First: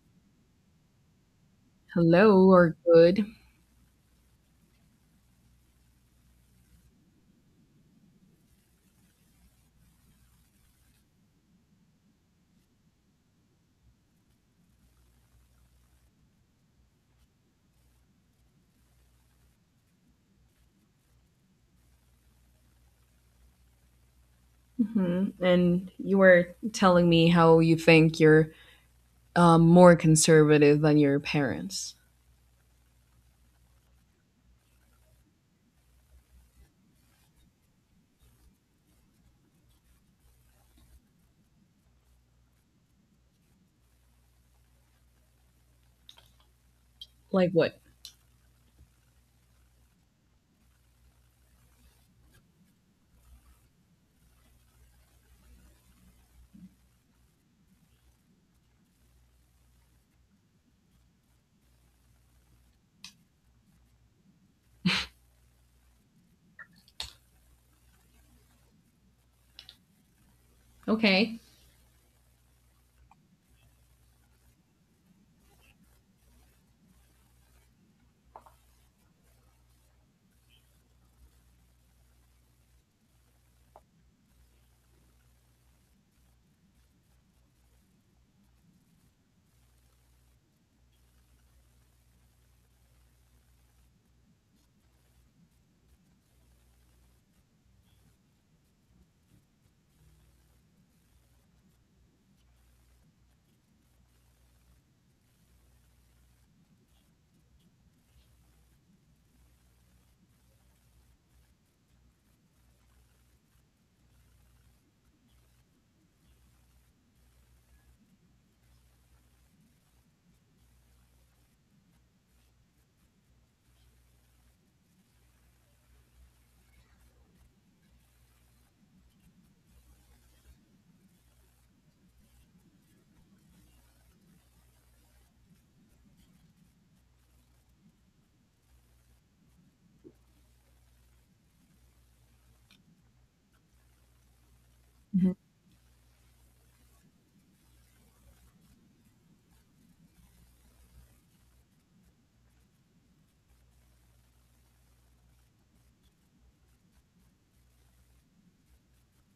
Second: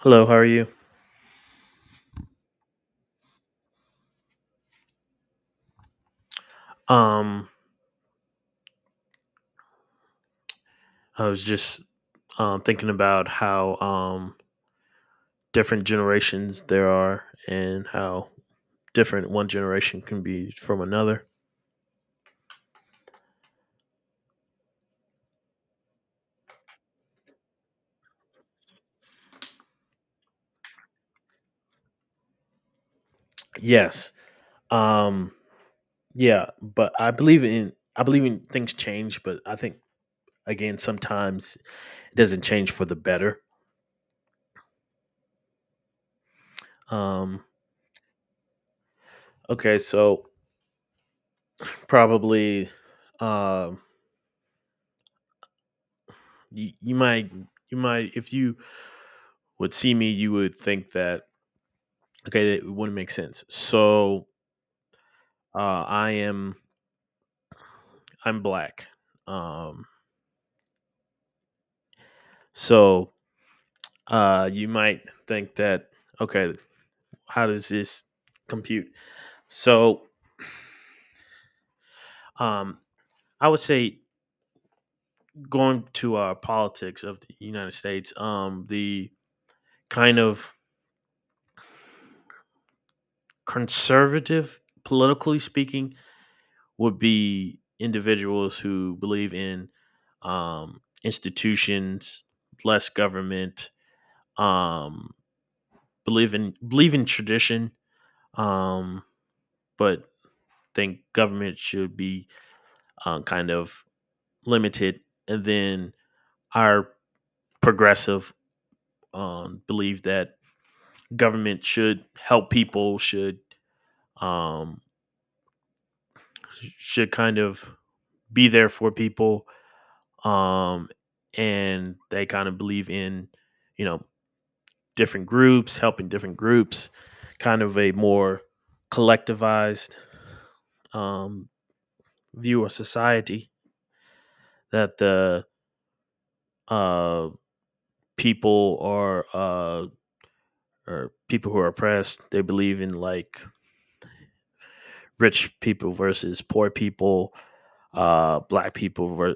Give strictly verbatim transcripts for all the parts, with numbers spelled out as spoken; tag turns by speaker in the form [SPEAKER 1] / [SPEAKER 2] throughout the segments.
[SPEAKER 1] Hello, how are you?
[SPEAKER 2] Hello or good.
[SPEAKER 1] Um, I was just um, thinking about how um, different generations there are and how different one generation can be from another.
[SPEAKER 2] Hmm. And you were telling me how you think you're um, more conservative than your parents.
[SPEAKER 1] Yes. Um, yeah, but I believe in I believe in things change, but I think again sometimes it doesn't change for the better. Um,
[SPEAKER 2] Like what?
[SPEAKER 1] okay, so probably um you, you might you might if you would see me, you would think that okay, it wouldn't make sense. So Uh, I am I'm black. Um,
[SPEAKER 2] Okay.
[SPEAKER 1] so uh, you might think that okay, how does this compute? So um, I would say going to our politics of the United States, um, the kind of conservative, politically speaking, would be individuals who believe in um, institutions, less government, um, believe in believe in tradition, um, but think government should be um, kind of limited. And then our progressive um, belief that government should help people, should um, should kind of be there for people, um, and they kind of believe in you know different groups, helping different groups, kind of a more collectivized um, view of society that
[SPEAKER 2] Hmm.
[SPEAKER 1] the uh, people are uh or people who are oppressed. They believe in like rich people versus poor people, uh black people ver-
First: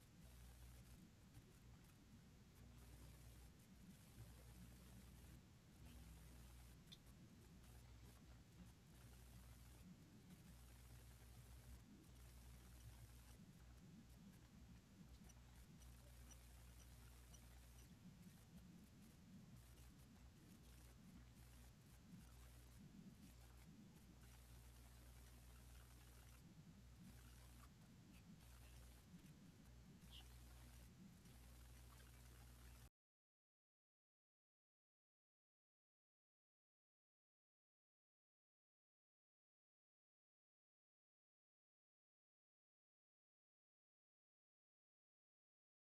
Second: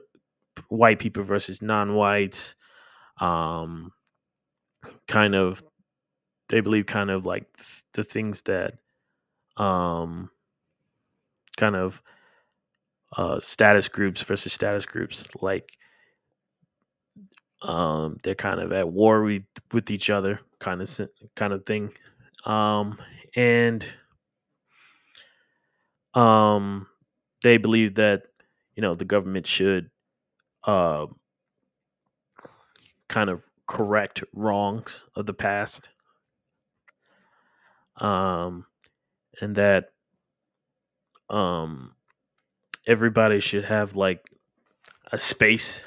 [SPEAKER 1] white people versus non-whites, um kind of. They believe kind of like th- the things that um kind of uh status groups versus status groups, like um they're kind of at war with, with each other, kind of si- kind of thing. um and Um, they believe that you know the government should uh, kind of correct wrongs of the past, um, and that um, everybody should have like a space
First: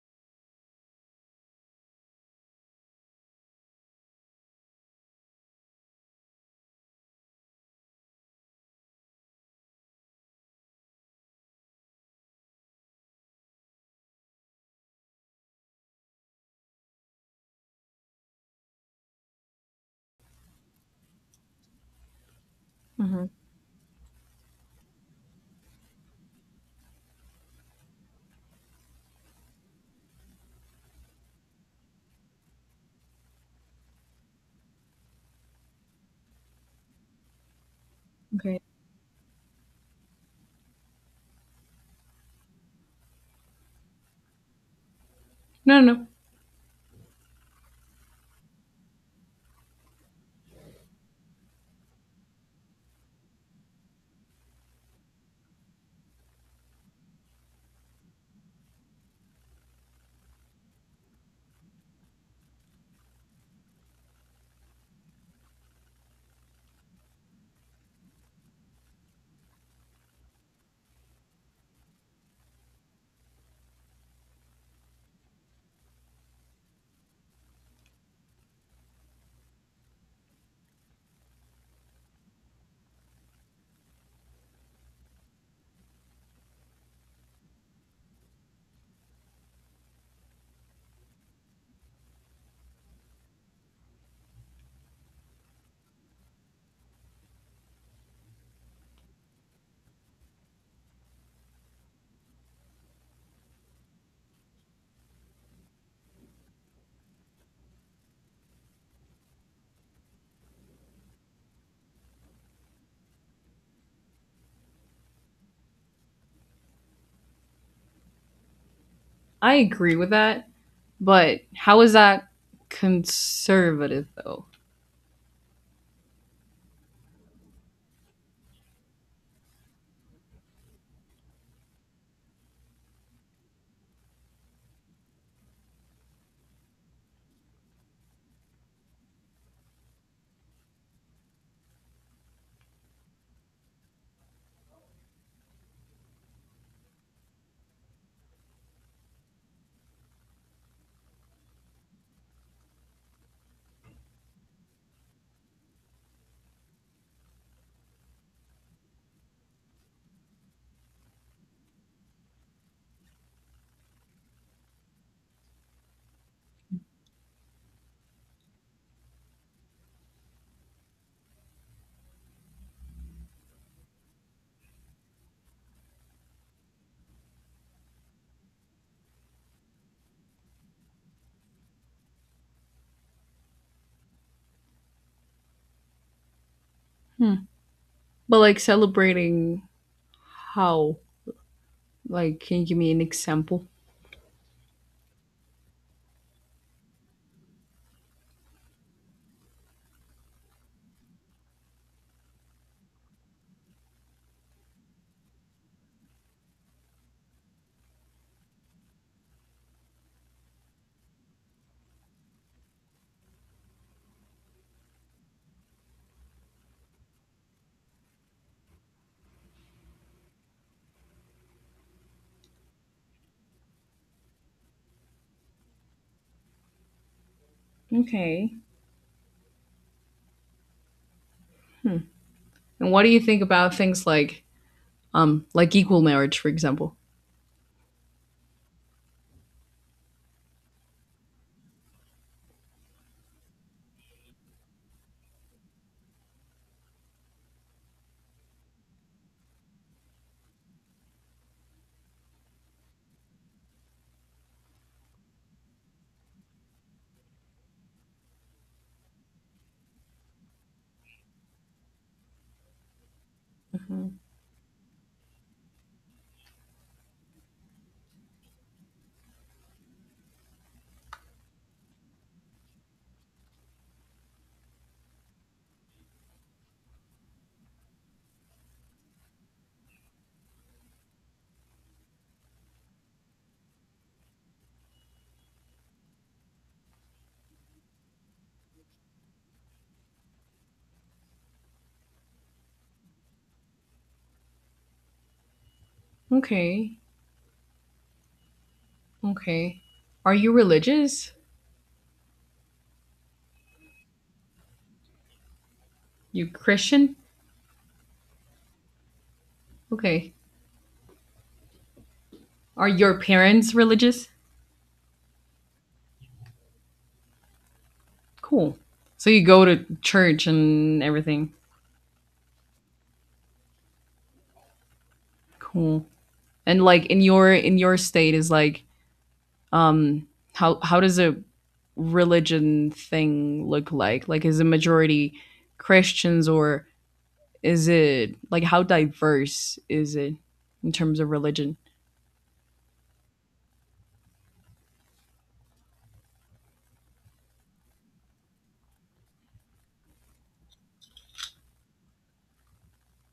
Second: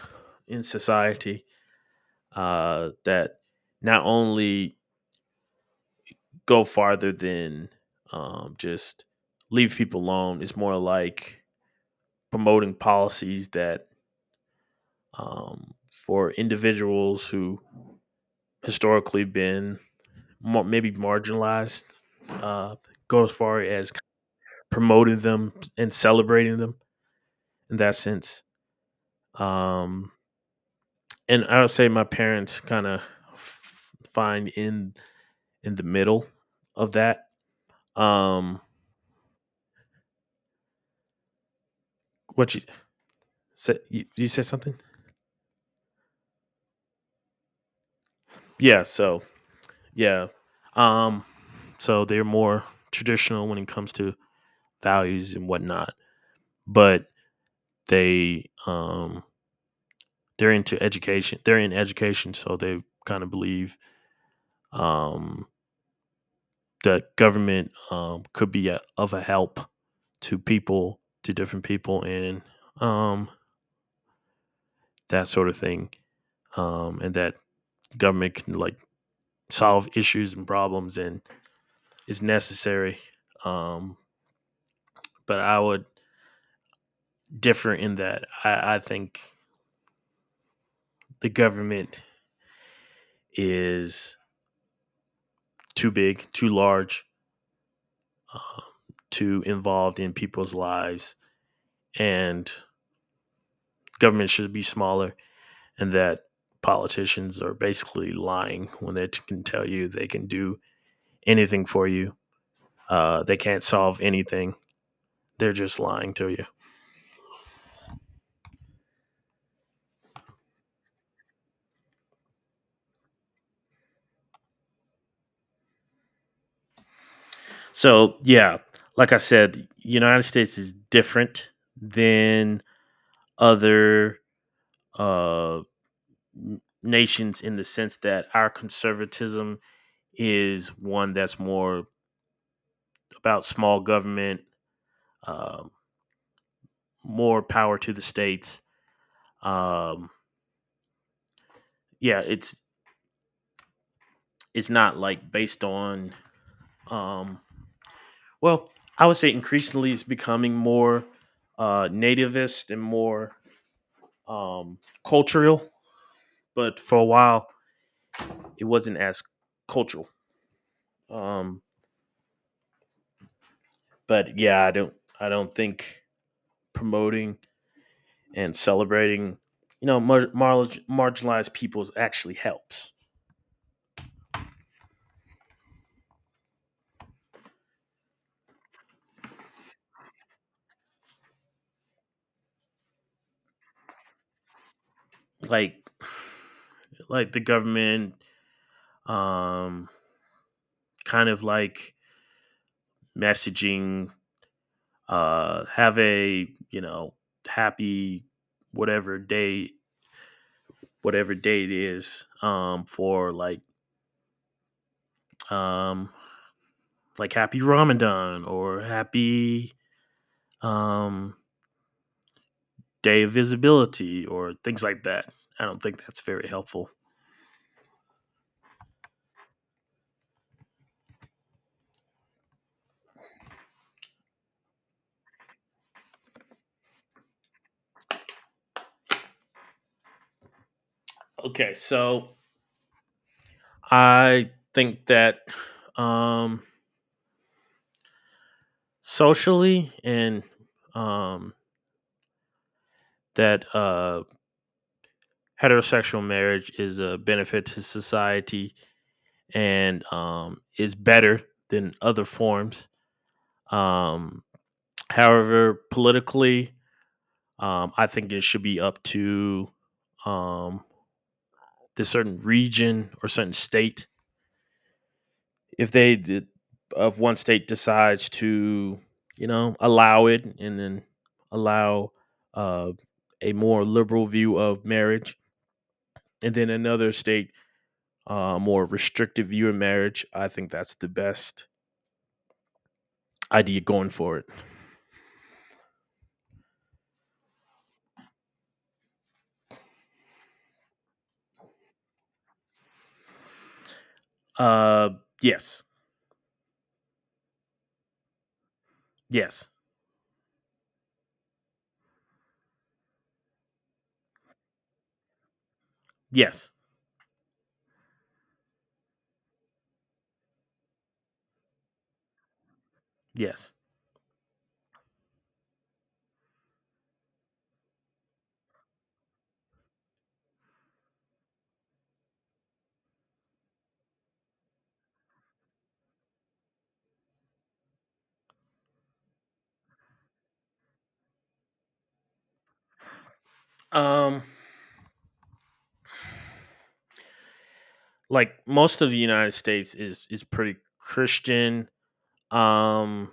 [SPEAKER 1] in society uh, that not only go farther than um, just leave people alone. It's more like promoting policies that um, for individuals who historically been mar- maybe marginalized, uh, go
[SPEAKER 2] Hmm.
[SPEAKER 1] as far as promoting them and celebrating them in that sense. um, and I would say my parents kind of f- find in in the middle of that.
[SPEAKER 2] Okay.
[SPEAKER 1] um, what you said you, you said something.
[SPEAKER 2] No, no, no.
[SPEAKER 1] Yeah, so yeah, um, so they're more traditional when it comes to values and whatnot, but they um, they're into education they're in education, so they kind of believe Um, the government um, could be a, of a help to people, to different people, and um, that sort of thing. Um, and that government can like solve issues and problems and is necessary. Um, but I would differ in that I, I think the government is too big, too large, too involved in people's lives, and government should be smaller, and that politicians are basically lying when they can tell you they can do anything for you. Uh, they can't solve anything. They're just lying to you.
[SPEAKER 2] I agree with that. But how is that conservative though?
[SPEAKER 1] So yeah, like I said, the United States is different than other uh, nations in the sense that our conservatism is one that's more about small government, uh, more power to the states. Um, yeah, it's it's not like based on Um, well, I would say increasingly it's becoming more uh, nativist and more um, cultural, but for a while it wasn't as cultural. Um, but yeah, I don't, I don't think promoting and celebrating, you know, mar- mar- marginalized peoples actually helps.
[SPEAKER 2] Hmm. But like celebrating how? Like, can you give me an example?
[SPEAKER 1] Like, like the government um, kind of like messaging, uh have a, you know, happy whatever day, whatever day it is, um for like um like happy Ramadan or happy um day of visibility or things like that. I don't think that's very helpful.
[SPEAKER 2] Okay. And what do you think about things like um like equal marriage, for example?
[SPEAKER 1] Okay, so I think that um socially and um that uh heterosexual marriage is a benefit to society and um, is better than other forms.
[SPEAKER 2] Hmm.
[SPEAKER 1] Um, however, politically, um, I think it should be up to um, the certain region or certain state. If they did, of one state decides to, you know, allow it, and then allow uh, a more liberal view of marriage, and then another state uh, more restrictive view of marriage. I think that's the best idea going forward.
[SPEAKER 2] Okay. Okay. Are you religious?
[SPEAKER 1] Uh, yes,
[SPEAKER 2] You Christian?
[SPEAKER 1] yes,
[SPEAKER 2] Okay. Are your parents religious?
[SPEAKER 1] yes,
[SPEAKER 2] Cool. So you go to church and everything.
[SPEAKER 1] yes.
[SPEAKER 2] Cool. And like in your in your state is like um how how does a religion thing look like? Like is the majority Christians, or is it like how diverse is it in terms of religion?
[SPEAKER 1] Um, like most of the United States is is pretty Christian. Um,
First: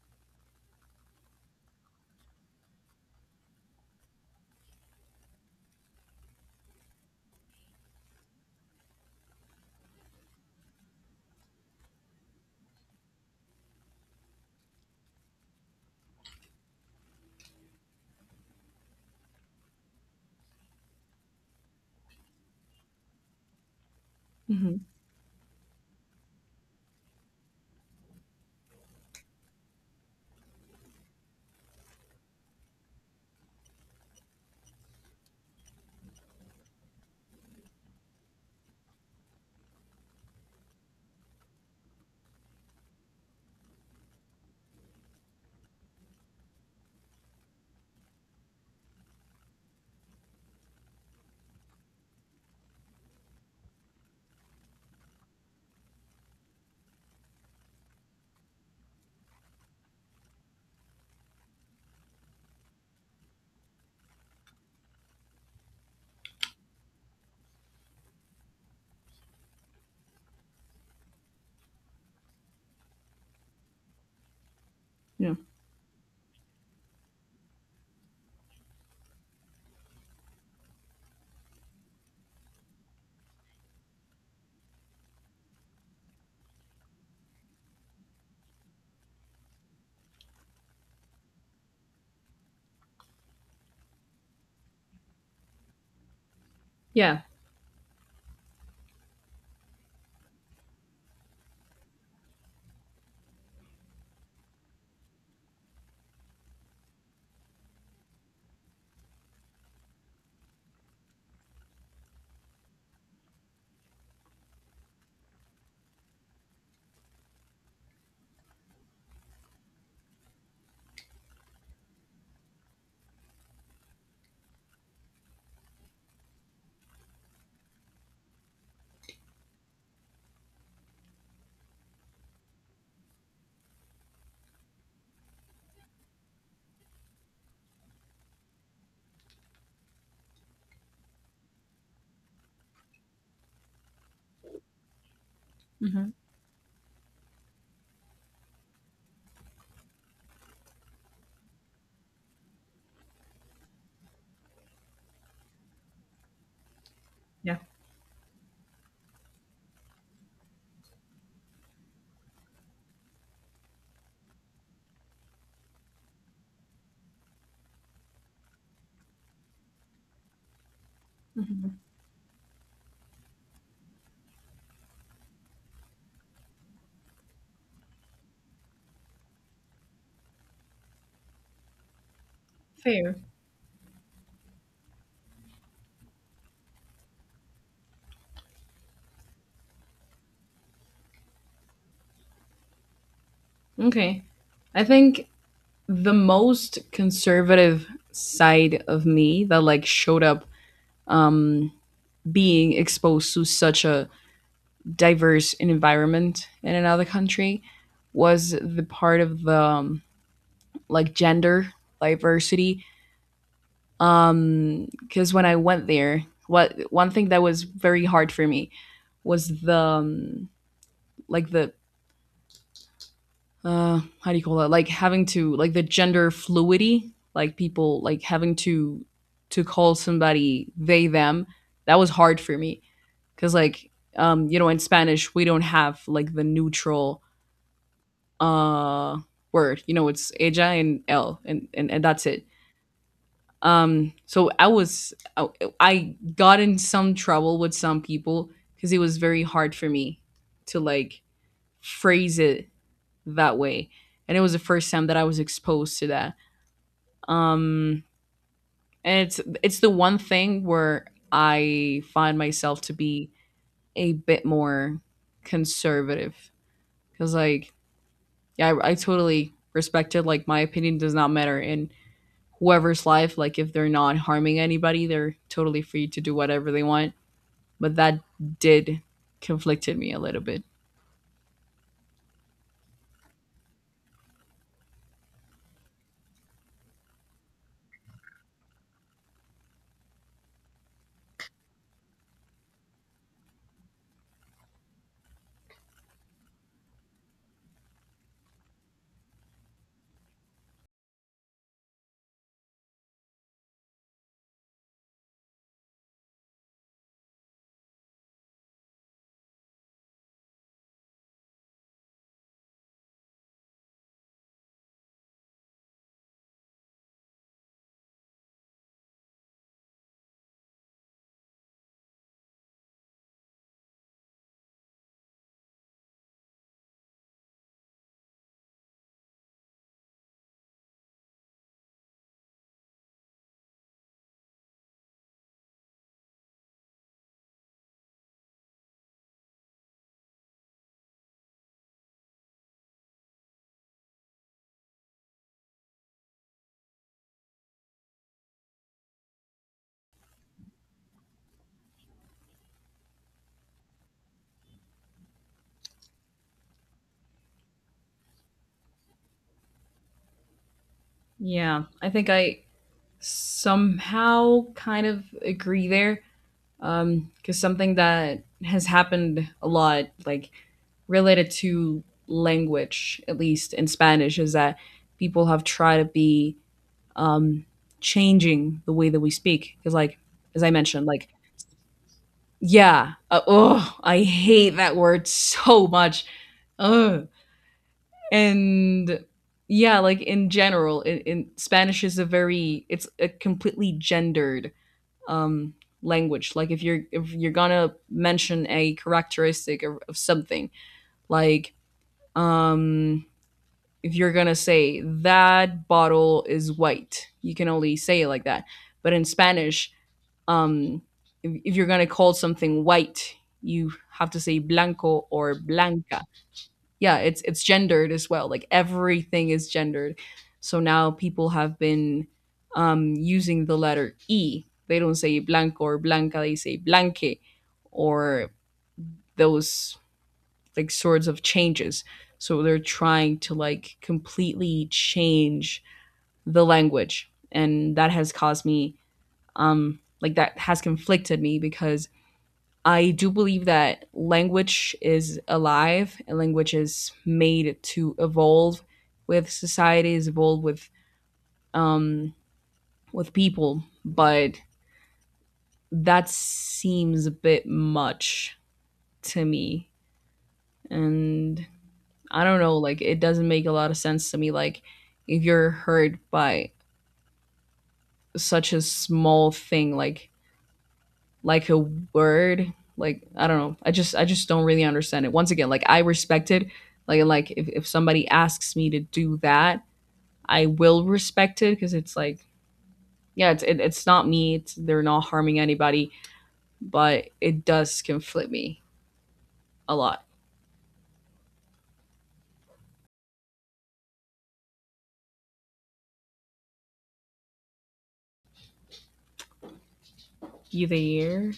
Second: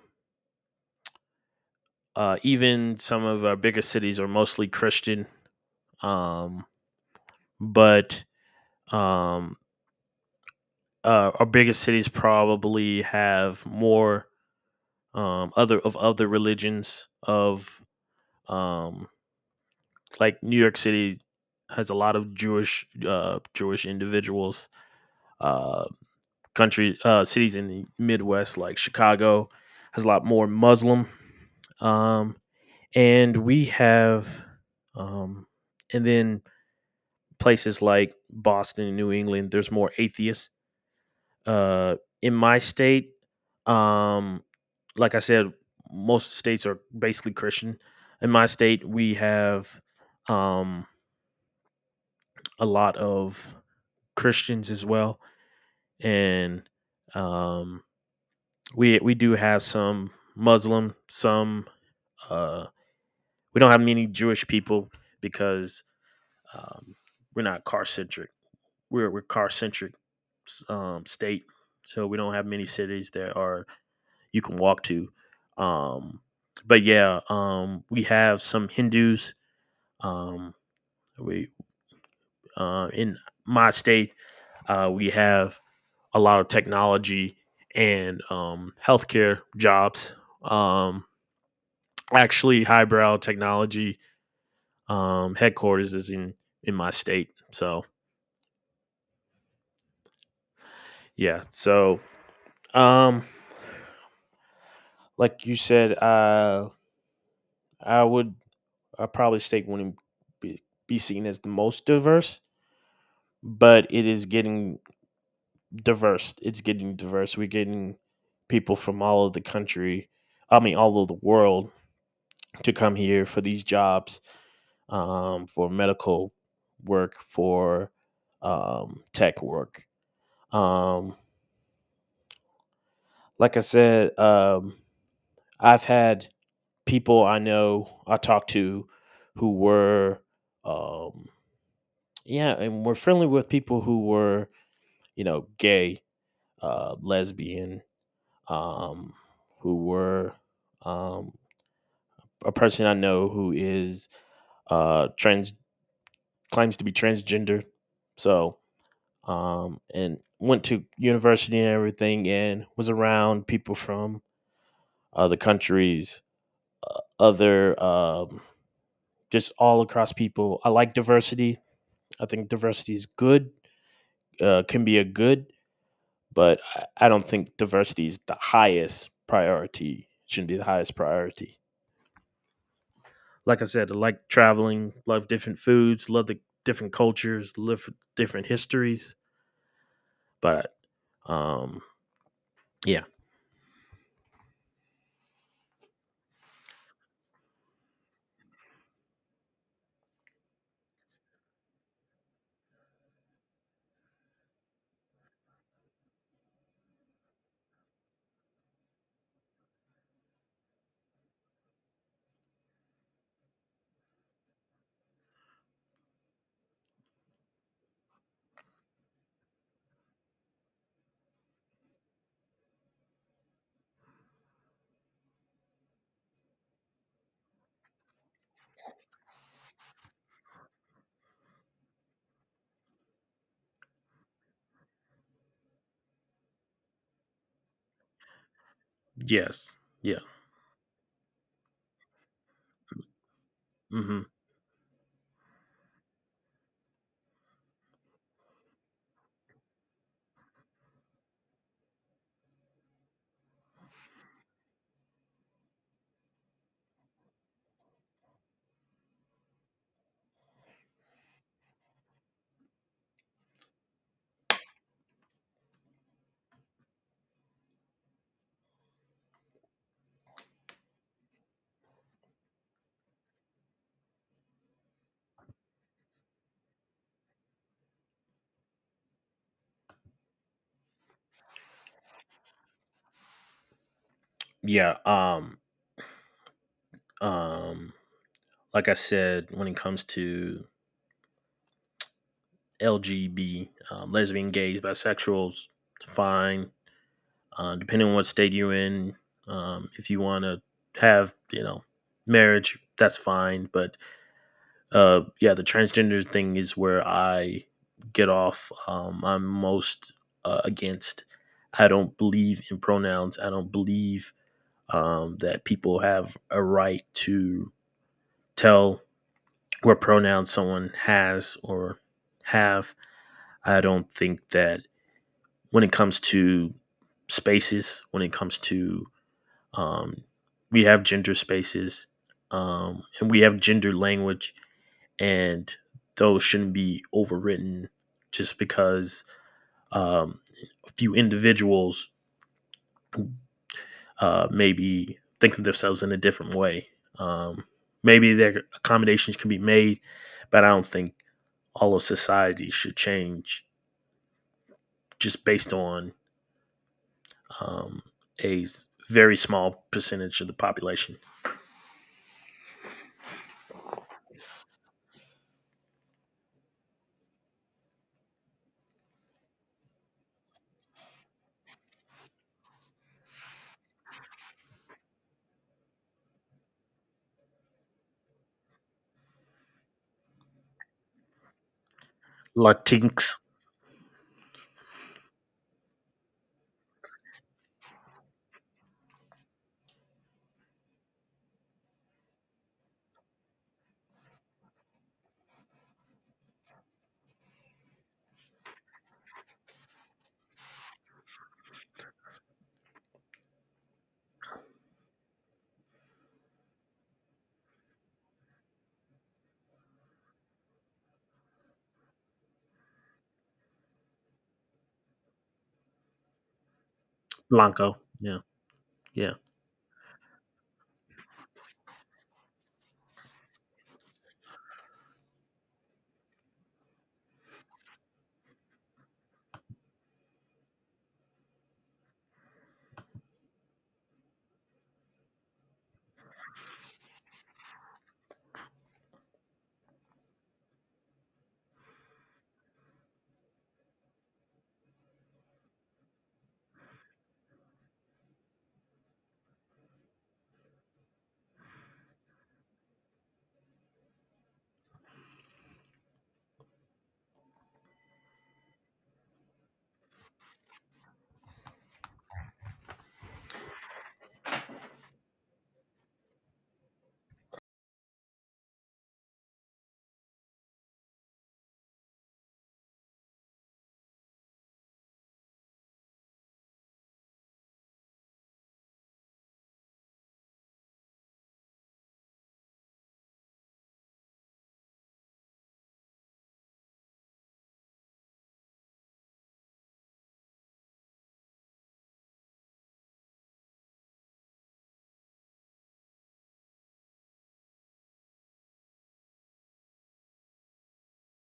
[SPEAKER 1] uh, even some of our bigger cities are mostly Christian. Um, but um, uh, our biggest cities probably have more um other of other religions of um like New York City has a lot of Jewish uh Jewish individuals.
[SPEAKER 2] Hmm.
[SPEAKER 1] Uh country uh, cities in the Midwest, like Chicago, has a lot more Muslim. Um, and we have, um, and then places like Boston and New England, there's more atheists. Uh, in my state, um, like I said, most states are basically Christian. In my state, we have um, a lot of Christians as well, and um, we we do have some Muslim, some uh, we don't have many Jewish people because um, we're not car centric. We're we're car centric um, state, so we don't have many cities that are you can walk to.
[SPEAKER 2] Yeah.
[SPEAKER 1] Um, but yeah, um, we have some Hindus. Um, we uh, in my state uh, we have a lot of technology and um, healthcare jobs. Um, Actually highbrow technology um, headquarters is in in my
[SPEAKER 2] Yeah.
[SPEAKER 1] state. So yeah, so um, like you said, uh, I would I probably state wouldn't be, be seen as the most diverse, but it is getting diverse. It's getting diverse. We're getting people from all of the country, I mean all of the world, to come here for these jobs, um, for medical work, for um, tech work. Um, like I said, um, I've had people I know I talked to who were, um, yeah, and were friendly with people who were, you know, gay,
[SPEAKER 2] Hmm.
[SPEAKER 1] uh, lesbian, um, who were um, a person I know who is uh, trans, claims to be
[SPEAKER 2] Yeah.
[SPEAKER 1] transgender. So, um, and went to university and everything and was around people from other countries, other um, just all across people. I like diversity.
[SPEAKER 2] Hmm.
[SPEAKER 1] I think diversity is good, uh, can be a good, but I- I don't think diversity is the highest priority. It shouldn't be the highest priority.
[SPEAKER 2] Fair.
[SPEAKER 1] Like I said, I like traveling, love different foods, love the different cultures, live different histories. But um, yeah,
[SPEAKER 2] Okay. I think the most conservative side of me that like showed up, um being exposed to such a diverse environment in another country, was the part of the um, like gender diversity, um because when I went there, what one thing that was very hard for me was the um, like the uh how do you call that, like having to, like the gender fluidity, like people like having to to call somebody they, them. That was hard for me because like, um you know, in Spanish we don't have like the neutral uh
[SPEAKER 1] yes,
[SPEAKER 2] word, you know,
[SPEAKER 1] yeah,
[SPEAKER 2] it's ella and el, and and, and that's it. um
[SPEAKER 1] hmm,
[SPEAKER 2] so i was I, I got in some trouble with some people because it was very hard for me to, like, phrase it that way. And it was the first time that I was exposed to that. um and it's it's the one thing where I find myself to be a bit more conservative, because like, yeah, I, I totally respected, like, my opinion does not matter in whoever's life, like if they're not harming anybody, they're totally free to do whatever they want. But that did conflicted me a little bit.
[SPEAKER 1] yeah. Um. Um. like I said, when it comes to L G B, um, lesbian, gays, bisexuals, it's fine uh, depending on what state you're in. Um, if you want to have, you know, marriage, that's fine. But uh, yeah, the transgender thing is where I get off. Um, I'm most uh, against. I don't believe in pronouns. I don't believe um, that people have a right to tell what pronouns someone has or have. I don't think that when it comes to spaces, when it comes to Um, we have gender spaces, um, and we have gender language, and those shouldn't be overwritten just because um, a few individuals uh, maybe think of themselves in a different way. Um, maybe their accommodations can be made, but I don't think all of society should change just based on um, a s- very small percentage of the population.
[SPEAKER 2] Yeah, I think I somehow kind of agree there, um because something that has happened a lot, like, related to language, at least in Spanish, is that people have tried to be, um changing the way that we speak, because like, as I mentioned, like, yeah,
[SPEAKER 1] Latinx,
[SPEAKER 2] uh, oh, I hate that word so much. Ugh. And yeah, like in general, in, in Spanish is a very it's a completely gendered, um, language. Like if you're if you're gonna mention a characteristic of, of something, like, um, if you're gonna say that bottle is white, you can only say it like that. But in Spanish, um, if, if you're gonna call something white, you have to say blanco or blanca. Yeah, it's it's
[SPEAKER 1] Blanco.
[SPEAKER 2] gendered as
[SPEAKER 1] Yeah,
[SPEAKER 2] well, like
[SPEAKER 1] yeah.
[SPEAKER 2] everything is gendered. So now people have been, um, using the letter e, they don't say blanco or blanca, they say blanque, or those like sorts of changes. So they're trying to, like, completely change the language, and that has caused me, um like that has conflicted me, because I do believe that language is alive, and language is made to evolve with societies, evolve with, um, with people, but that seems a bit much to me. And I don't know, like it doesn't make a lot of sense to me. Like, if you're hurt by such a small thing, like like a word, like, I don't know, i just i just don't really understand it. Once again, like I respect it, like like if, if somebody asks me to do that, I will respect it, because it's like, yeah, it's it, it's not me, it's, they're not harming anybody. But it does conflict me a lot. You there?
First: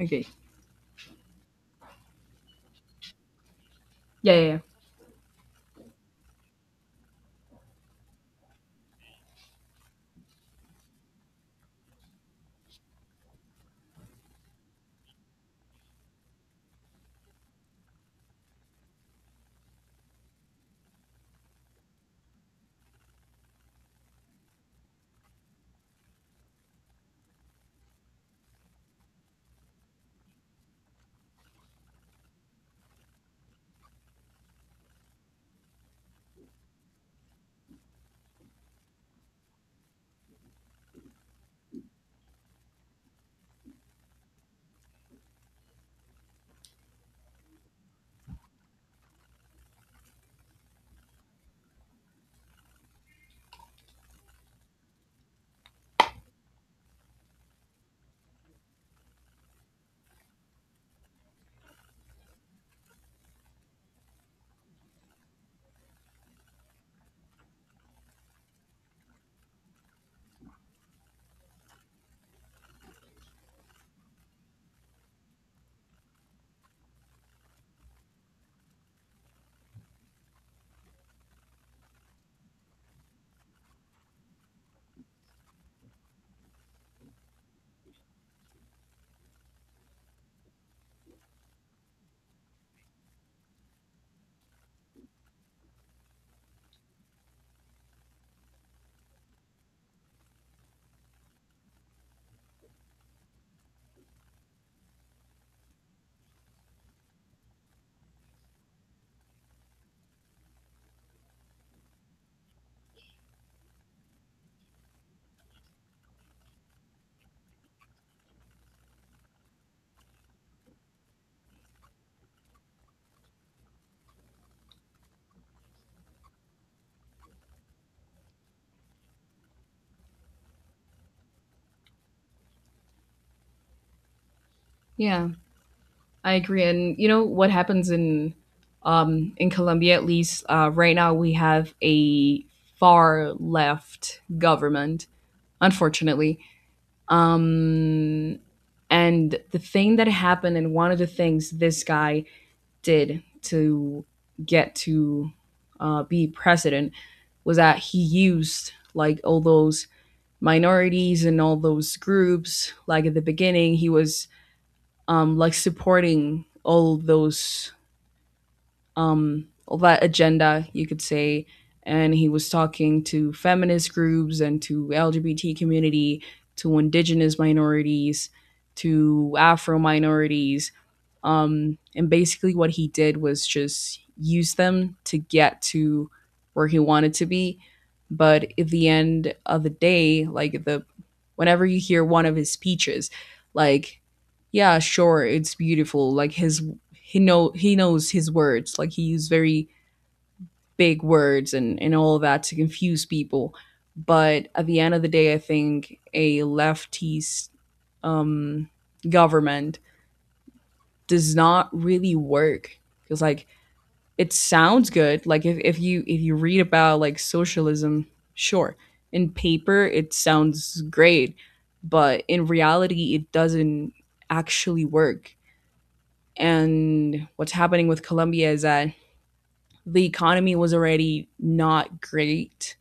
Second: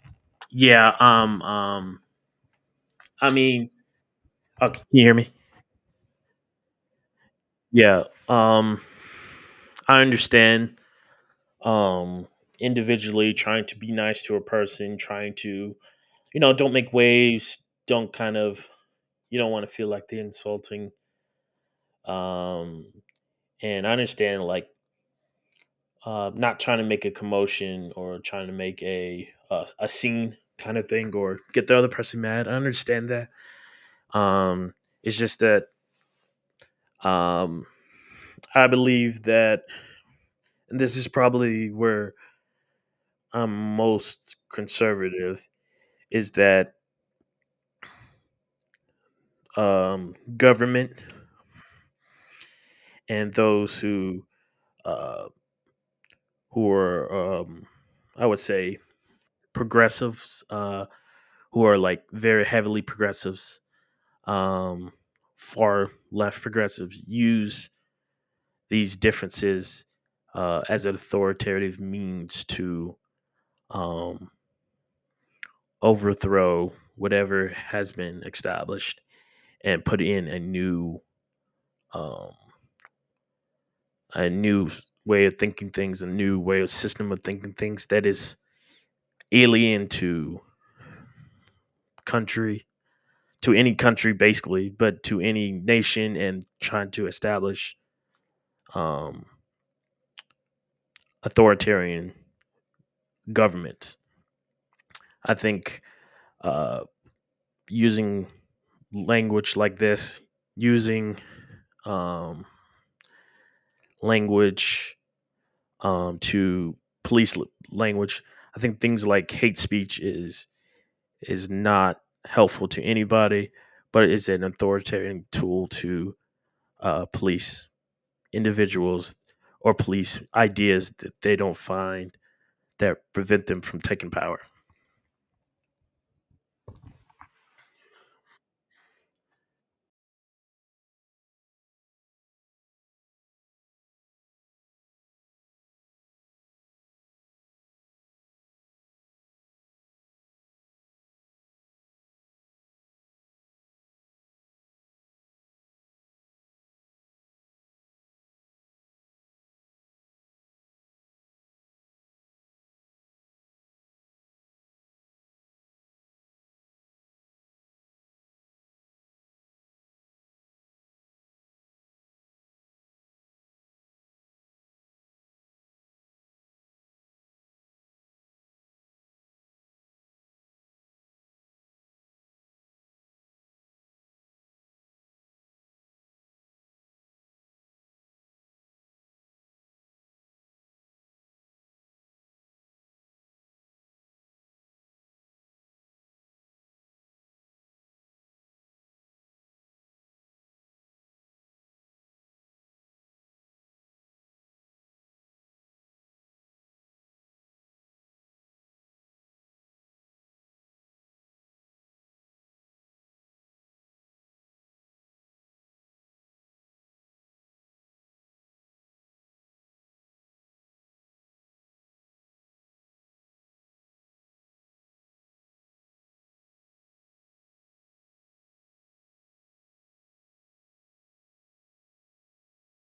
[SPEAKER 2] Okay.
[SPEAKER 1] Yeah. Um. Um. I mean,
[SPEAKER 2] Yeah, yeah, yeah.
[SPEAKER 1] okay, can you hear me? Yeah. Um. I understand. Um. Individually, trying to be nice to a person, trying to, you know, don't make waves. Don't kind of, you don't want to feel like they're insulting. Um. And I understand, like uh not trying to make a commotion or trying to make a a, a scene kind of thing, or get the other person mad. I understand that. Um. It's just that um I believe that, and this is probably where I'm most conservative, is that um, government and those who uh, who are um, I would say progressives, uh, who are like very heavily progressives, um, far left progressives, use these differences uh, as an authoritative means to um, overthrow whatever has been established and put in a new, um, a new way of thinking things, a new way of system of thinking things that is alien to country, to any country basically, but to any nation, and trying to establish um, authoritarian government. I think uh, using language like this, using um, language um, to police language, I think things like hate speech is is not helpful to anybody, but it's an authoritarian tool to uh, police individuals or police ideas that they don't find, that prevent them from taking power.
[SPEAKER 2] Yeah, I agree. And you know what happens in, um in Colombia? At least, uh right now we have a far left government, unfortunately. Um, and the thing that happened, and one of the things this guy did to get to, uh, be president, was that he used like all those minorities and all those groups. Like at the beginning, he was, um, like, supporting all those, um, that agenda, you could say. And he was talking to feminist groups, and to L G B T community, to indigenous minorities, to Afro minorities, um, and basically, what he did was just use them to get to where he wanted to be. But at the end of the day, like the whenever you hear one of his speeches, like, yeah, sure, it's beautiful. Like his he know he knows his words. Like he used very big words, and and all of that to confuse people. But at the end of the day, I think a leftist, um, government does not really work, because like it sounds good, like if, if you if you read about, like, socialism, sure, in paper it sounds great, but in reality it doesn't actually work. And what's happening with Colombia is that the economy was already not great,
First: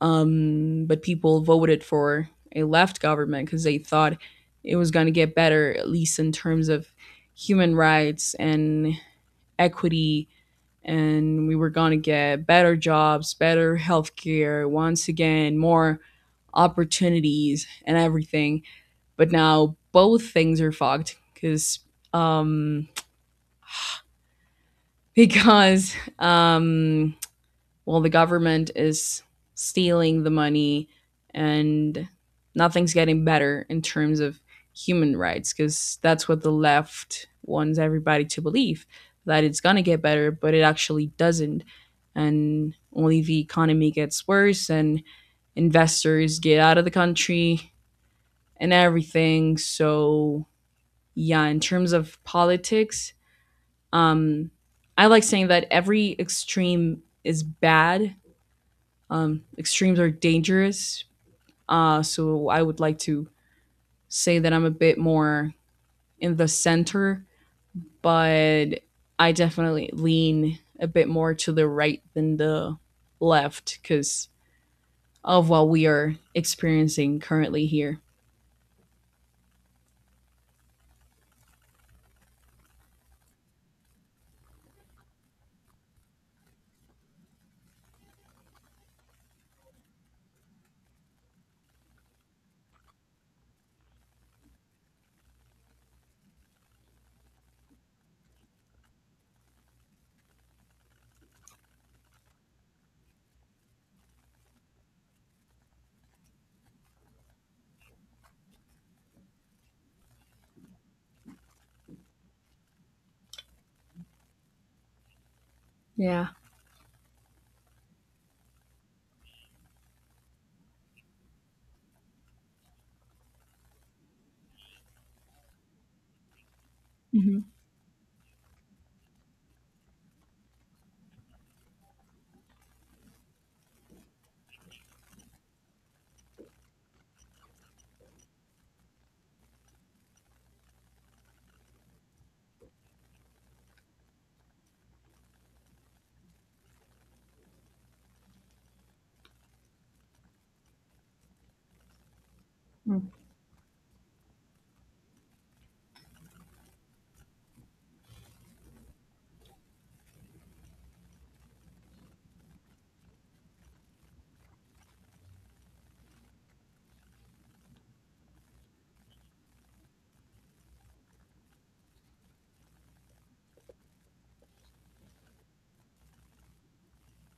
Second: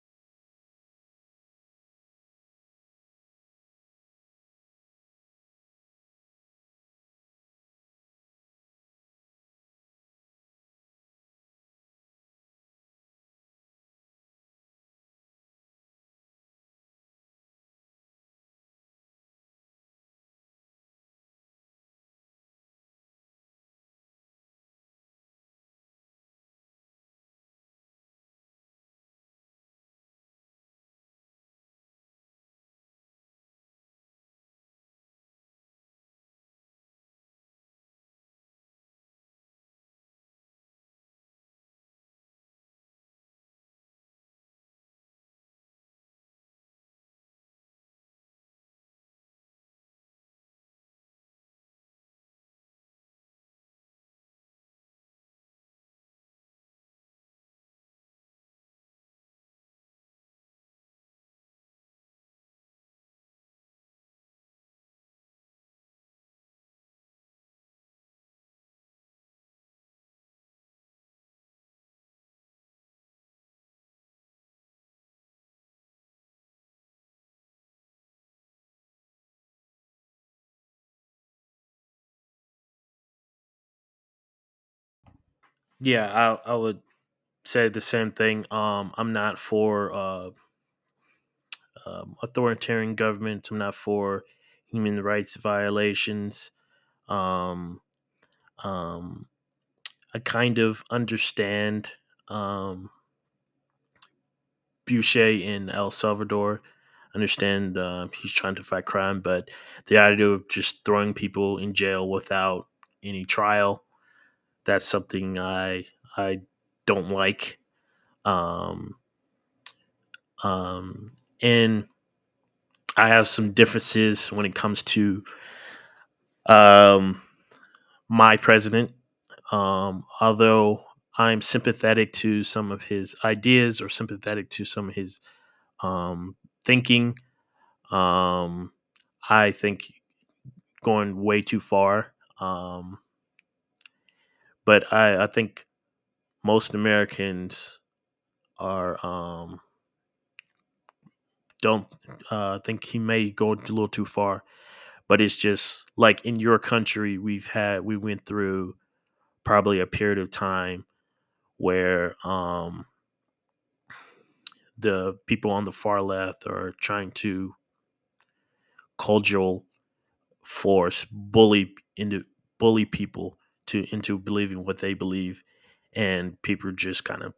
[SPEAKER 2] um, but people voted for a left government because they thought it was going to get better, at least in terms of human rights and equity, and we were going to get better jobs, better healthcare, once again, more opportunities and everything. But now both things are fucked, because um because um well, the government is stealing the money, and nothing's getting better in terms of human rights, because that's what the left wants everybody to believe, that it's going to get better, but it actually doesn't. And only the economy gets worse, and investors get out of the country and everything. So, yeah, in terms of politics, um, I like saying that every extreme is bad, um, extremes are dangerous. Uh, so I would like to say that I'm a bit more in the center, but I definitely lean a bit more to the right than the left, because of what we are experiencing currently here.
[SPEAKER 1] Yeah, I, I would say the same thing. Um, I'm not for uh, um, authoritarian governments. I'm not for human rights violations. Um, um, I kind of understand um, Boucher in El Salvador. Understand uh, he's trying to fight crime, but the idea of just throwing people in jail without any trial, that's something I
[SPEAKER 2] Yeah.
[SPEAKER 1] I don't like. Um, um, and I have some differences when it comes to um,
[SPEAKER 2] Mm-hmm.
[SPEAKER 1] my president. Um, although I'm sympathetic to some of his ideas or sympathetic to some of his um, thinking, Um, I think going way too far. Um, but I, I think most Americans are um, don't uh, think he may go a little too far. But it's just like in your country, we've had we went through probably a period of time where um, the people on the far left are trying to cudgel force bully into bully people to into believing what they believe, and people are just kind of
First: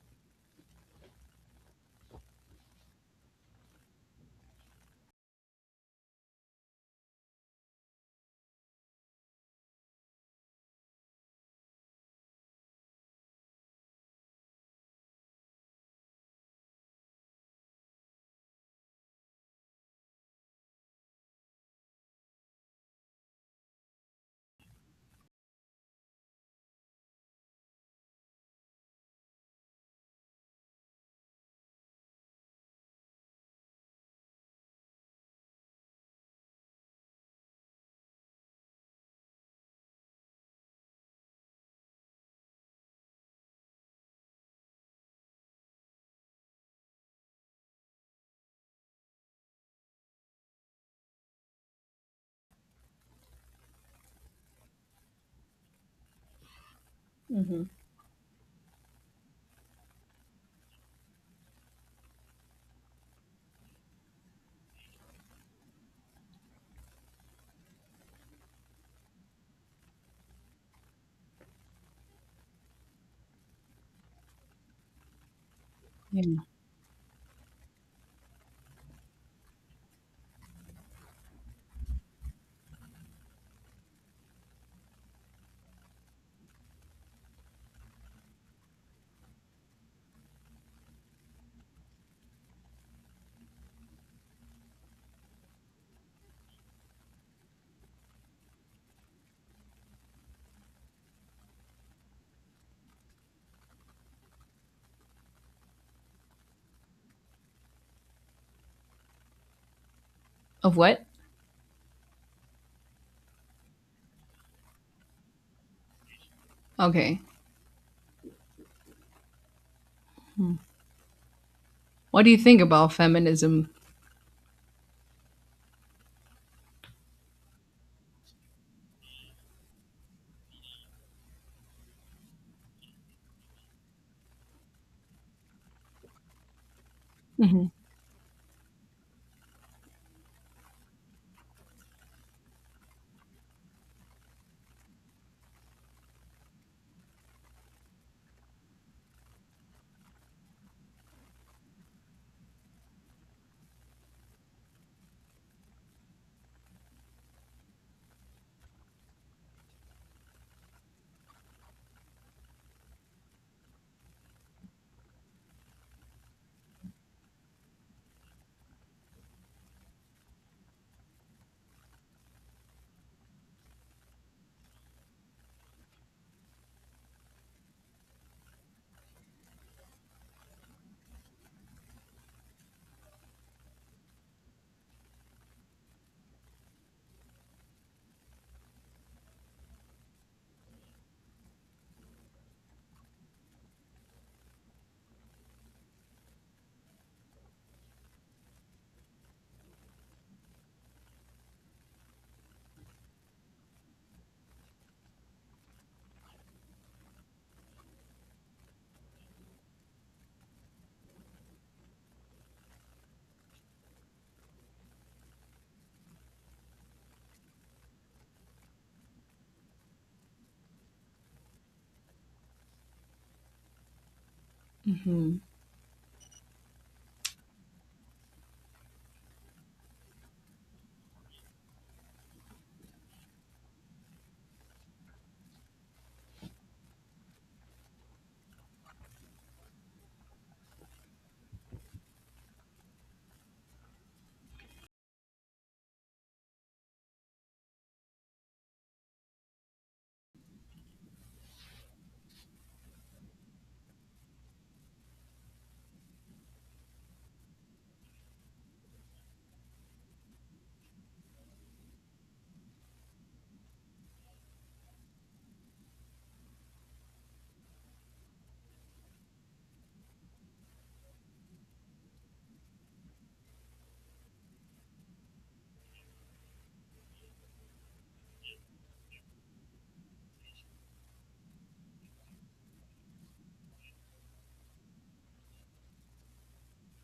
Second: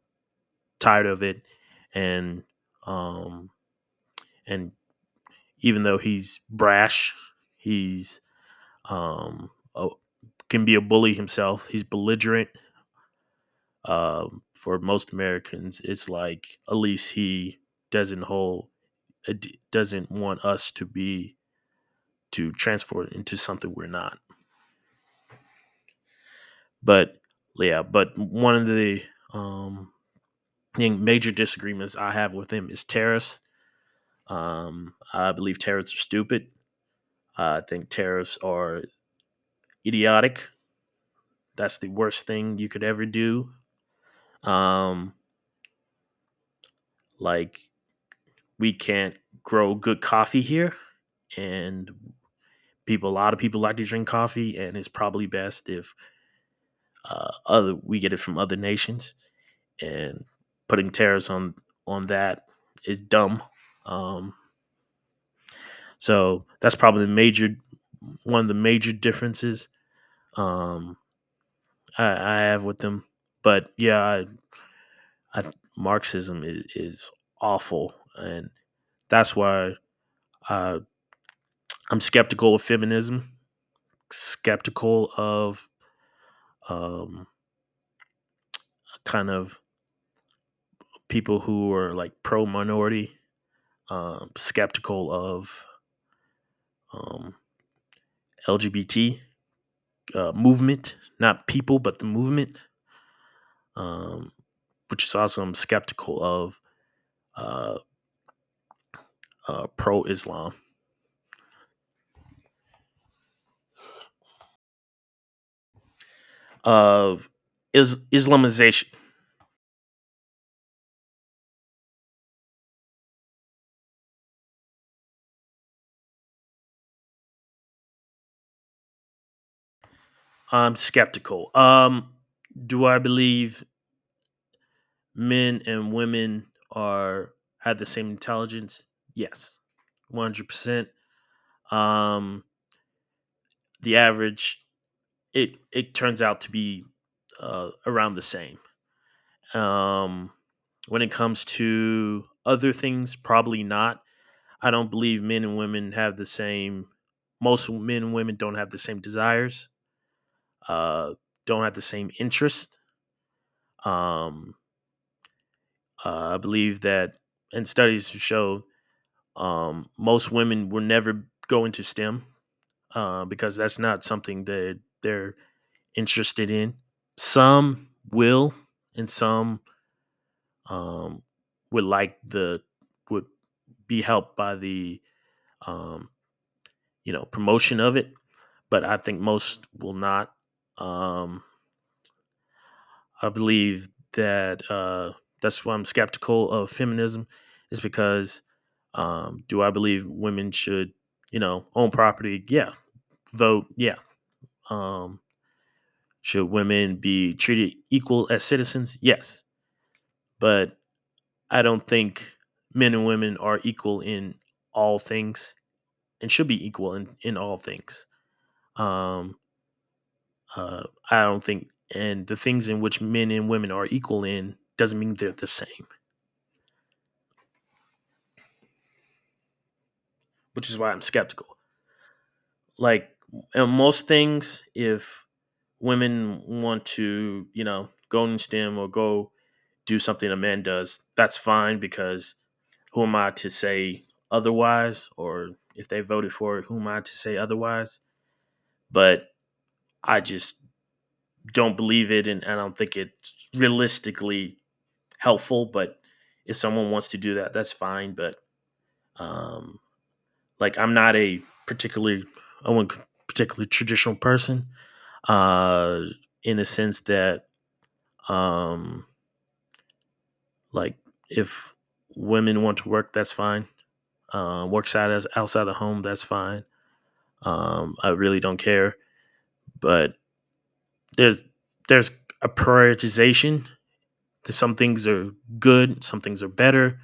[SPEAKER 1] tired of it, and um and even though he's brash, he's um a, can be a bully himself, he's belligerent. Um for most Americans, it's like at least he doesn't hold doesn't want us to be to transform into something we're not. But yeah, but one of the um, thing- major disagreements I have with him is tariffs. Um, I believe tariffs are stupid. I think tariffs are idiotic. That's the worst thing you could ever do. Um, like we can't grow good coffee here, and people, a lot of people like to drink coffee, and it's probably best if uh,
[SPEAKER 2] Mm-hmm.
[SPEAKER 1] other we get it from other nations. And putting tariffs on on that is dumb. Um, So that's probably the major one of the major differences um, I, I have with them. But yeah, I, I,
[SPEAKER 2] Yeah.
[SPEAKER 1] Marxism is, is awful, and that's why uh, I'm skeptical of feminism, skeptical of um, kind of people who are like pro minority, um, skeptical of um, L G B T uh, movement, not people, but the movement, um, which is also I'm skeptical of uh, uh, pro Islam
[SPEAKER 2] Of what? Okay.
[SPEAKER 1] of is Islamization.
[SPEAKER 2] Mm. What do you think about feminism?
[SPEAKER 1] I'm skeptical. Um, do I believe men and women are
[SPEAKER 2] Mm-hmm.
[SPEAKER 1] have the same intelligence? Yes, one hundred. Percent Um, the average it it turns out to be uh, around the same. Um, when it comes to other things, probably not. I don't believe men and women have the same. Most men and women don't have the same desires. uh, don't have the same interest. Um, uh, I believe that, and studies show um, most women will never go into STEM uh, because that's not something that they're interested in. Some will, and some um, would like the would be helped by the um, you know promotion of it, but I think most will not. Um, I believe that uh, that's why I'm skeptical of feminism, is because um, do I believe women should, you know, own property? Yeah. Vote? Yeah. Um, should women be treated equal as citizens? Yes. But I don't think men and women are equal in all things and should be equal in, in all things. Um, uh, I don't think, and the things in which men and women are equal in doesn't mean they're
[SPEAKER 2] Mm-hmm.
[SPEAKER 1] the same, which is why I'm skeptical. Like, in most things, if women want to, you know, go in STEM or go do something a man does, that's fine, because who am I to say otherwise? Or if they voted for it, who am I to say otherwise? But I just don't believe it, and I don't think it's realistically helpful, but if someone wants to do that, that's fine. But um like I'm not a particularly I wouldn't particularly traditional person, uh, in the sense that um, like, if women want to work, that's fine. Uh, work side as outside the home, that's fine. Um, I really don't care. But there's there's a prioritization. Some things are good, some things are better.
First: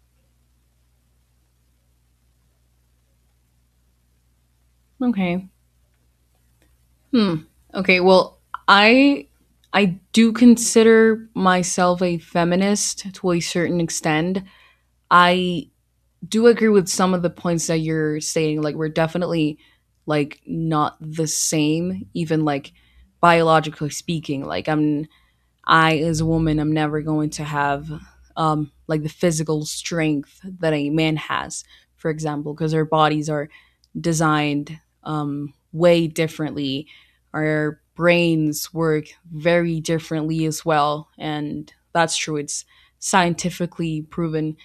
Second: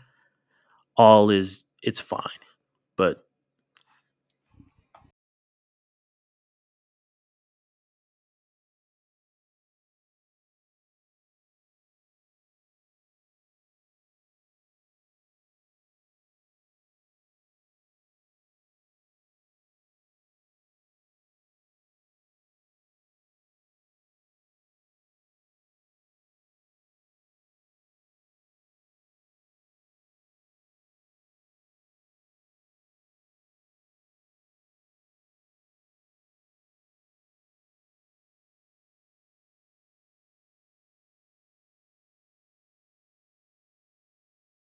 [SPEAKER 1] All is it's fine. But
[SPEAKER 2] Okay. Hmm. Okay. Well, I I do consider myself a feminist to a certain extent. I do agree with some of the points that you're saying. Like, we're definitely, like, not the same, even like biologically speaking. Like I'm I, as a woman, I am never going to have, um, like, the physical strength that a man has, for example, because our bodies are designed, um, way differently. Our brains work very differently as well. And that's true. It's scientifically proven.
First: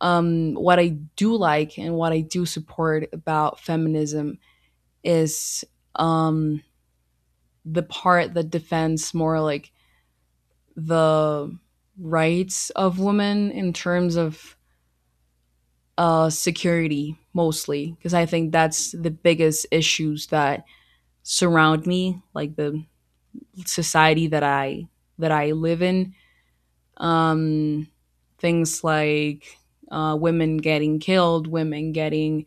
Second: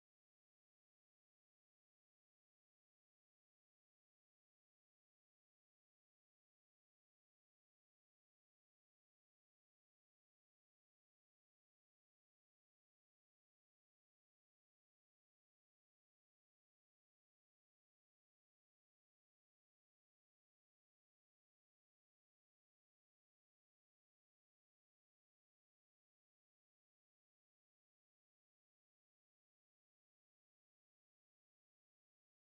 [SPEAKER 2] Um, what I do like and what I do support about feminism is, um, the part that defends more, like, the rights of women in terms of, uh, security, mostly, because I think that's the biggest issues that surround me, like the society that i that i live in, um, things like, uh, women getting killed, women getting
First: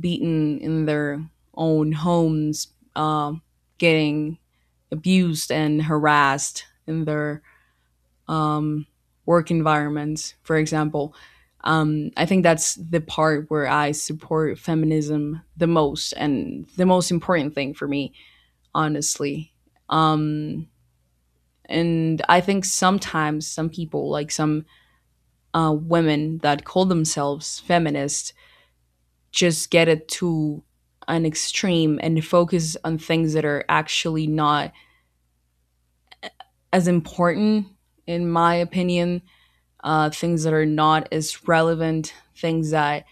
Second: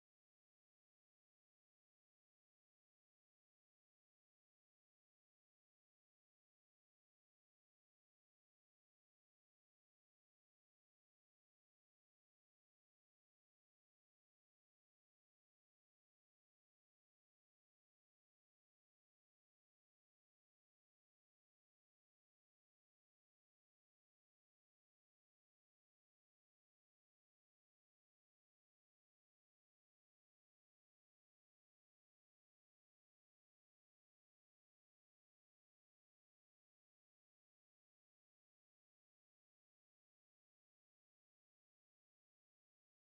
[SPEAKER 2] beaten in their own homes, um, getting abused and harassed in their, um, work environments, for example. Um, I think that's the part where I support feminism the most, and the most important thing for me, honestly. Um, and I think sometimes some people, like some, uh, women that call themselves feminists, just get it to an extreme and focus on things that are actually not as important, in my opinion, uh, things that are not as relevant, things that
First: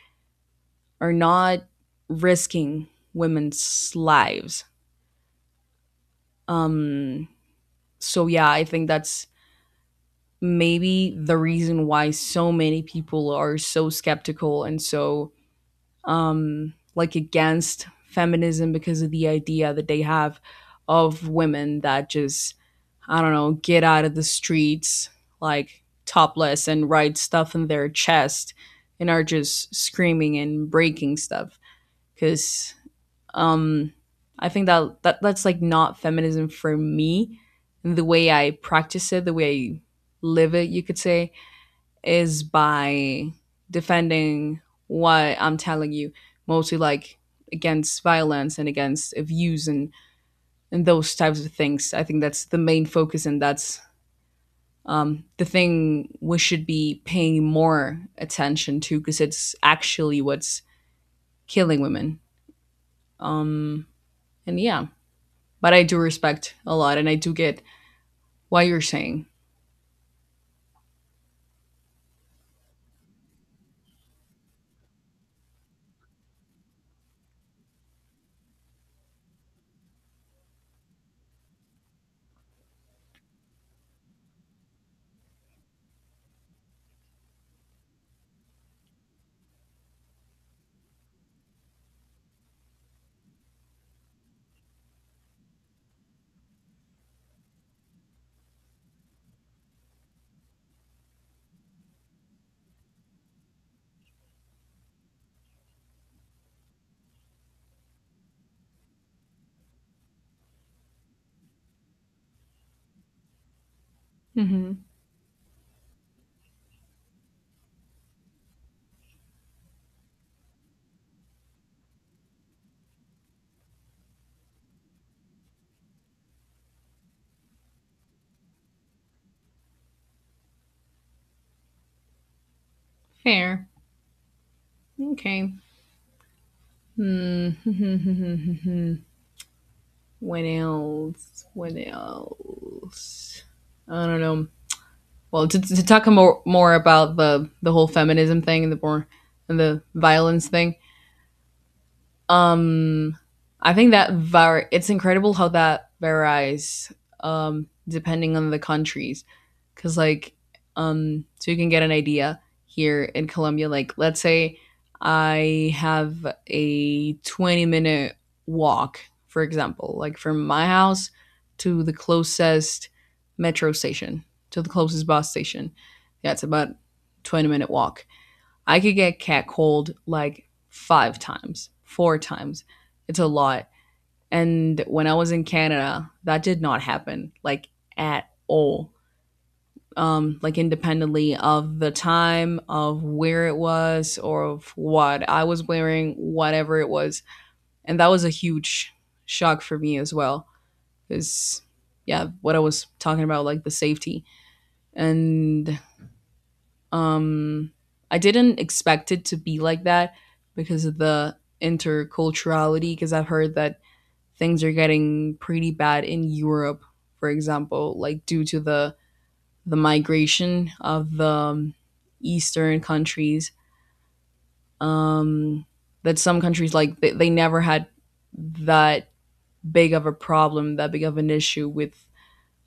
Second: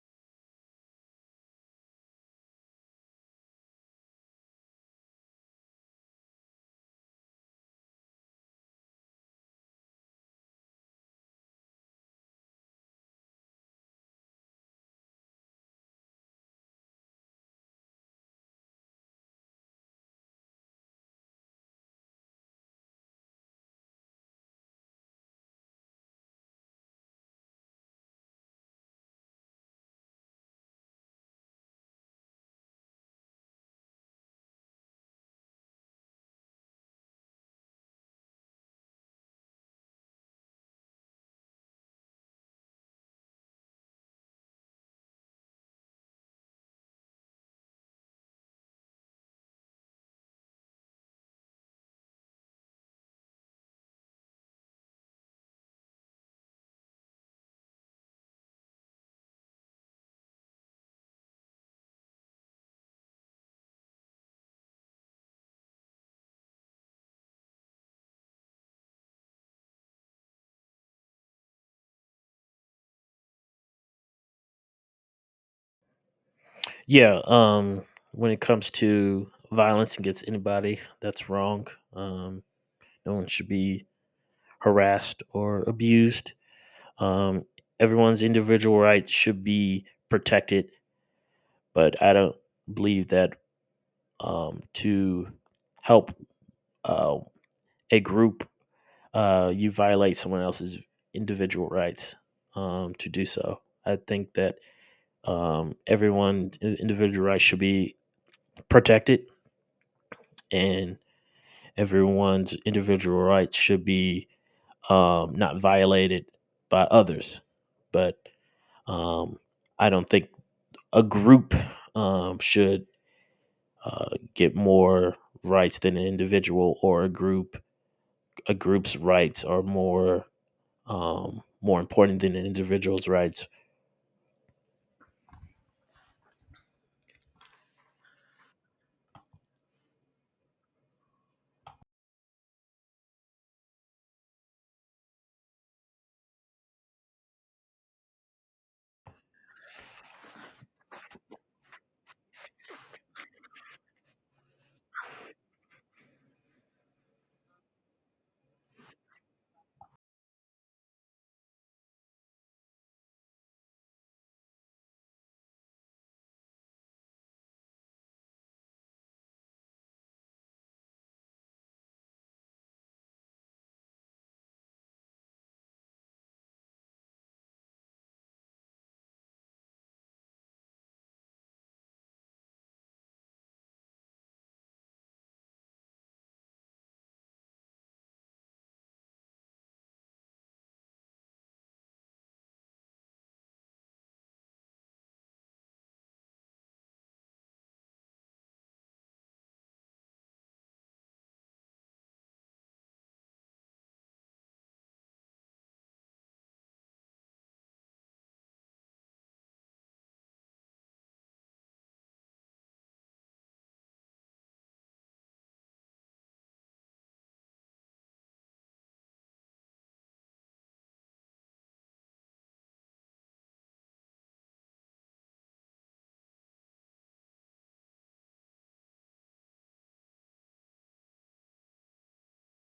[SPEAKER 2] are not risking women's lives. Um, so, yeah, I think that's maybe the reason why so many people are so skeptical and so, um, like, against feminism, because of the idea that they have of women that just, I don't know, get out of the streets, like, topless and write stuff in their chest and are just screaming and breaking stuff, because, um, I think that, that that's, like, not feminism for me. The way I practice it, the way I live it, you could say, is by defending what I'm telling you, mostly, like, against violence and against abuse, and, and those types of things. I think that's the main focus, and that's, um, the thing we should be paying more attention to, because it's actually what's killing women. And yeah, but I do respect a lot, and I do get what you're saying.
[SPEAKER 1] yeah, um, when it comes to violence against anybody, that's wrong. Um, no one should be harassed or abused. Um, Everyone's individual rights should be protected, but I don't believe that um, to help uh, a group, uh, you violate someone else's individual rights um, to do so. I think that um, everyone's individual rights should be protected, and everyone's individual rights should be
[SPEAKER 2] Mm-hmm.
[SPEAKER 1] um, not violated by others. But um, I don't think a group um, should uh, get more rights than an individual, or a group— a group's rights are more um, more important than an individual's rights.
[SPEAKER 2] Fair. Okay. When else? When else? I don't know. Well, to, to talk more more about the the whole feminism thing, and the more and the violence thing. I think that var it's incredible how that varies, um depending on the countries, cuz like, um so you can get an idea. Here in Colombia, like, let's say I have a twenty minute walk, for example, like from my house to the closest metro station, to the closest bus station. That's about twenty minute walk. I could get catcalled like five times, four times. It's a lot. And when I was in Canada, that did not happen, like, at all. Um, like, independently of the time, of where it was, or of what I was wearing, whatever it was. And that was a huge shock for me as well. Because, yeah, what I was talking about, like, the safety. And um, I didn't expect it to be like that, because of the interculturality, because I've heard that things are getting pretty bad in Europe, for example, like due to the the migration of the, um, eastern countries. Um, that some countries, like, they, they never had that big of a problem, that big of an issue with,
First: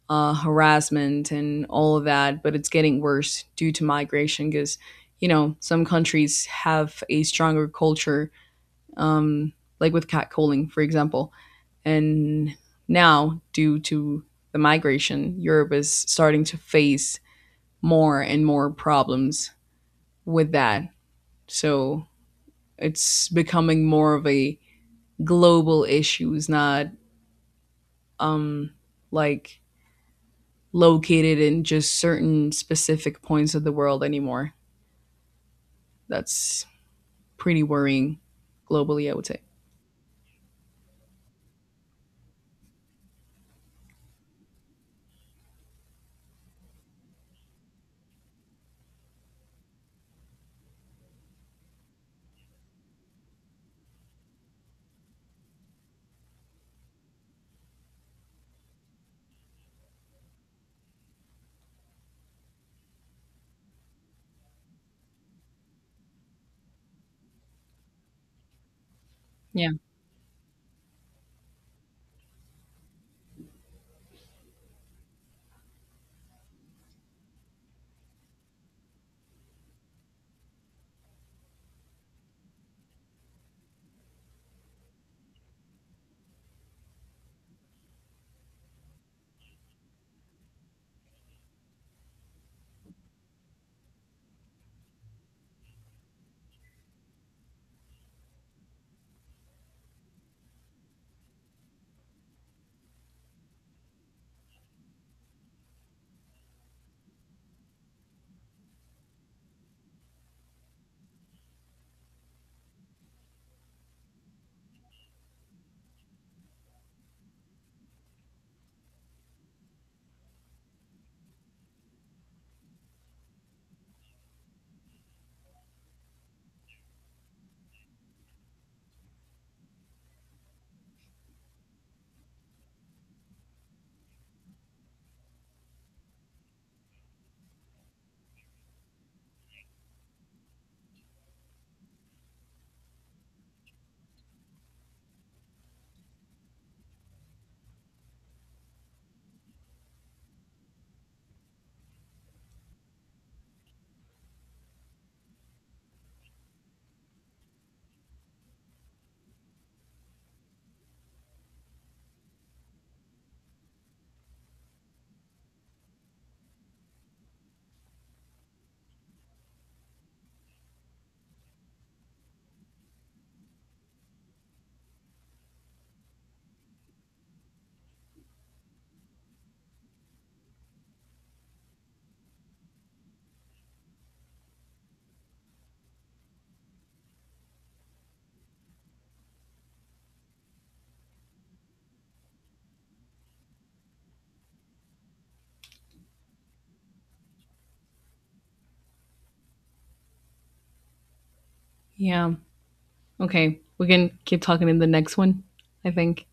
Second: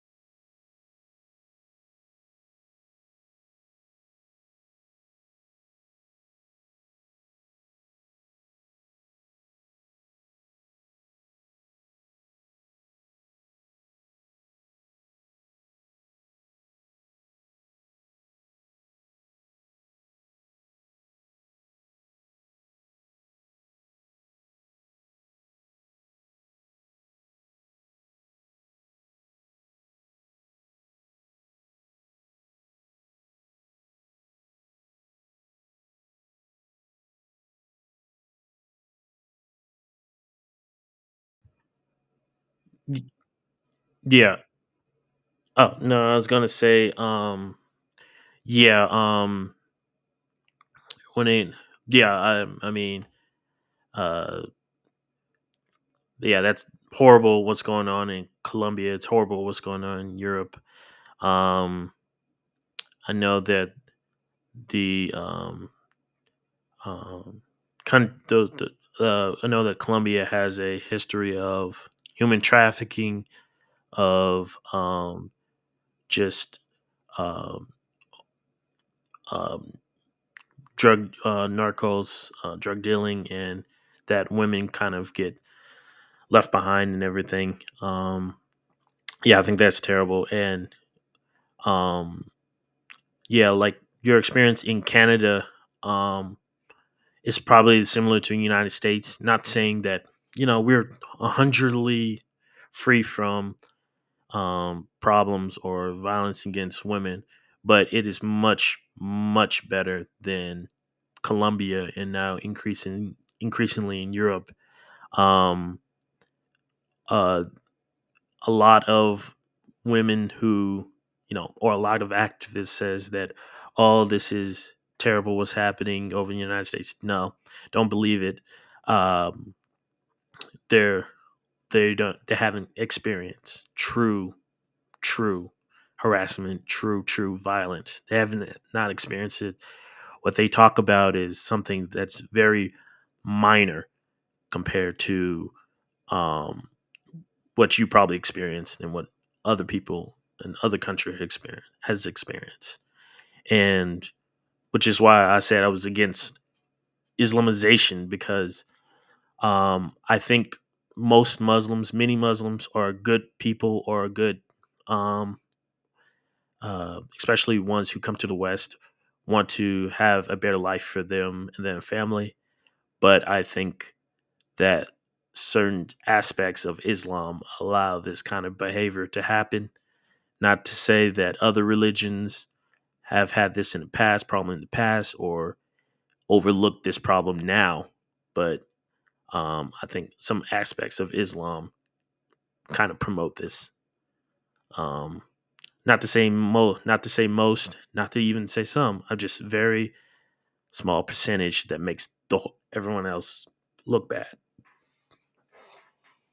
[SPEAKER 2] uh, harassment and all of that, but it's getting worse due to migration because, you know, some countries have a stronger culture, um, like with catcalling, for example. And now, due to the migration, Europe is starting to face more and more problems with that. So it's becoming more of a global issue. It's not, um, like, located in just certain specific points of the world anymore. That's pretty worrying globally, I would say.
[SPEAKER 1] Y- yeah oh no I was gonna say um yeah um when it yeah I I mean uh yeah That's horrible what's going on in Colombia. It's horrible what's going on in Europe. um I know that the um Um, con- the, the, uh, I know
[SPEAKER 2] Yeah.
[SPEAKER 1] that Colombia has a history of human trafficking, of um, just um, um, drug uh, narcos, uh, drug dealing, and that women kind of get left behind and everything. Um, yeah, I think that's terrible. And um, yeah, like your experience in Canada, um, it's probably similar to the United States. Not saying that, you know, we're hundredly free from um, problems or violence against women, but it is much much better than Colombia, and now increasing increasingly in Europe. Um, uh, a lot of women who, you know, or a lot of activists says that all this is terrible what's happening over in the United States. No, don't believe it. Um, they're they don't, they haven't experienced true true harassment, true true violence. They haven't not experienced it. What they talk about is something that's very minor compared to um, what you probably experienced and what other people in other country experience has experienced. And which is why I said I was against Islamization, because um, I think most Muslims, many Muslims are good people or good, um, uh, especially ones who come to the West, want to have a better life for them and their family. But I think that certain aspects of Islam allow this kind of behavior to happen. Not to say that other religions have had this in the past, problem in the past, or overlooked this problem now, but um, I think some aspects of Islam kind of promote this. Um, Not to say mo, not to say most, not to even say some. I'm just very small percentage that makes
[SPEAKER 2] Yeah.
[SPEAKER 1] the wh- everyone else
[SPEAKER 2] Okay. We
[SPEAKER 1] look
[SPEAKER 2] can
[SPEAKER 1] bad.
[SPEAKER 2] keep talking in the next one, I think.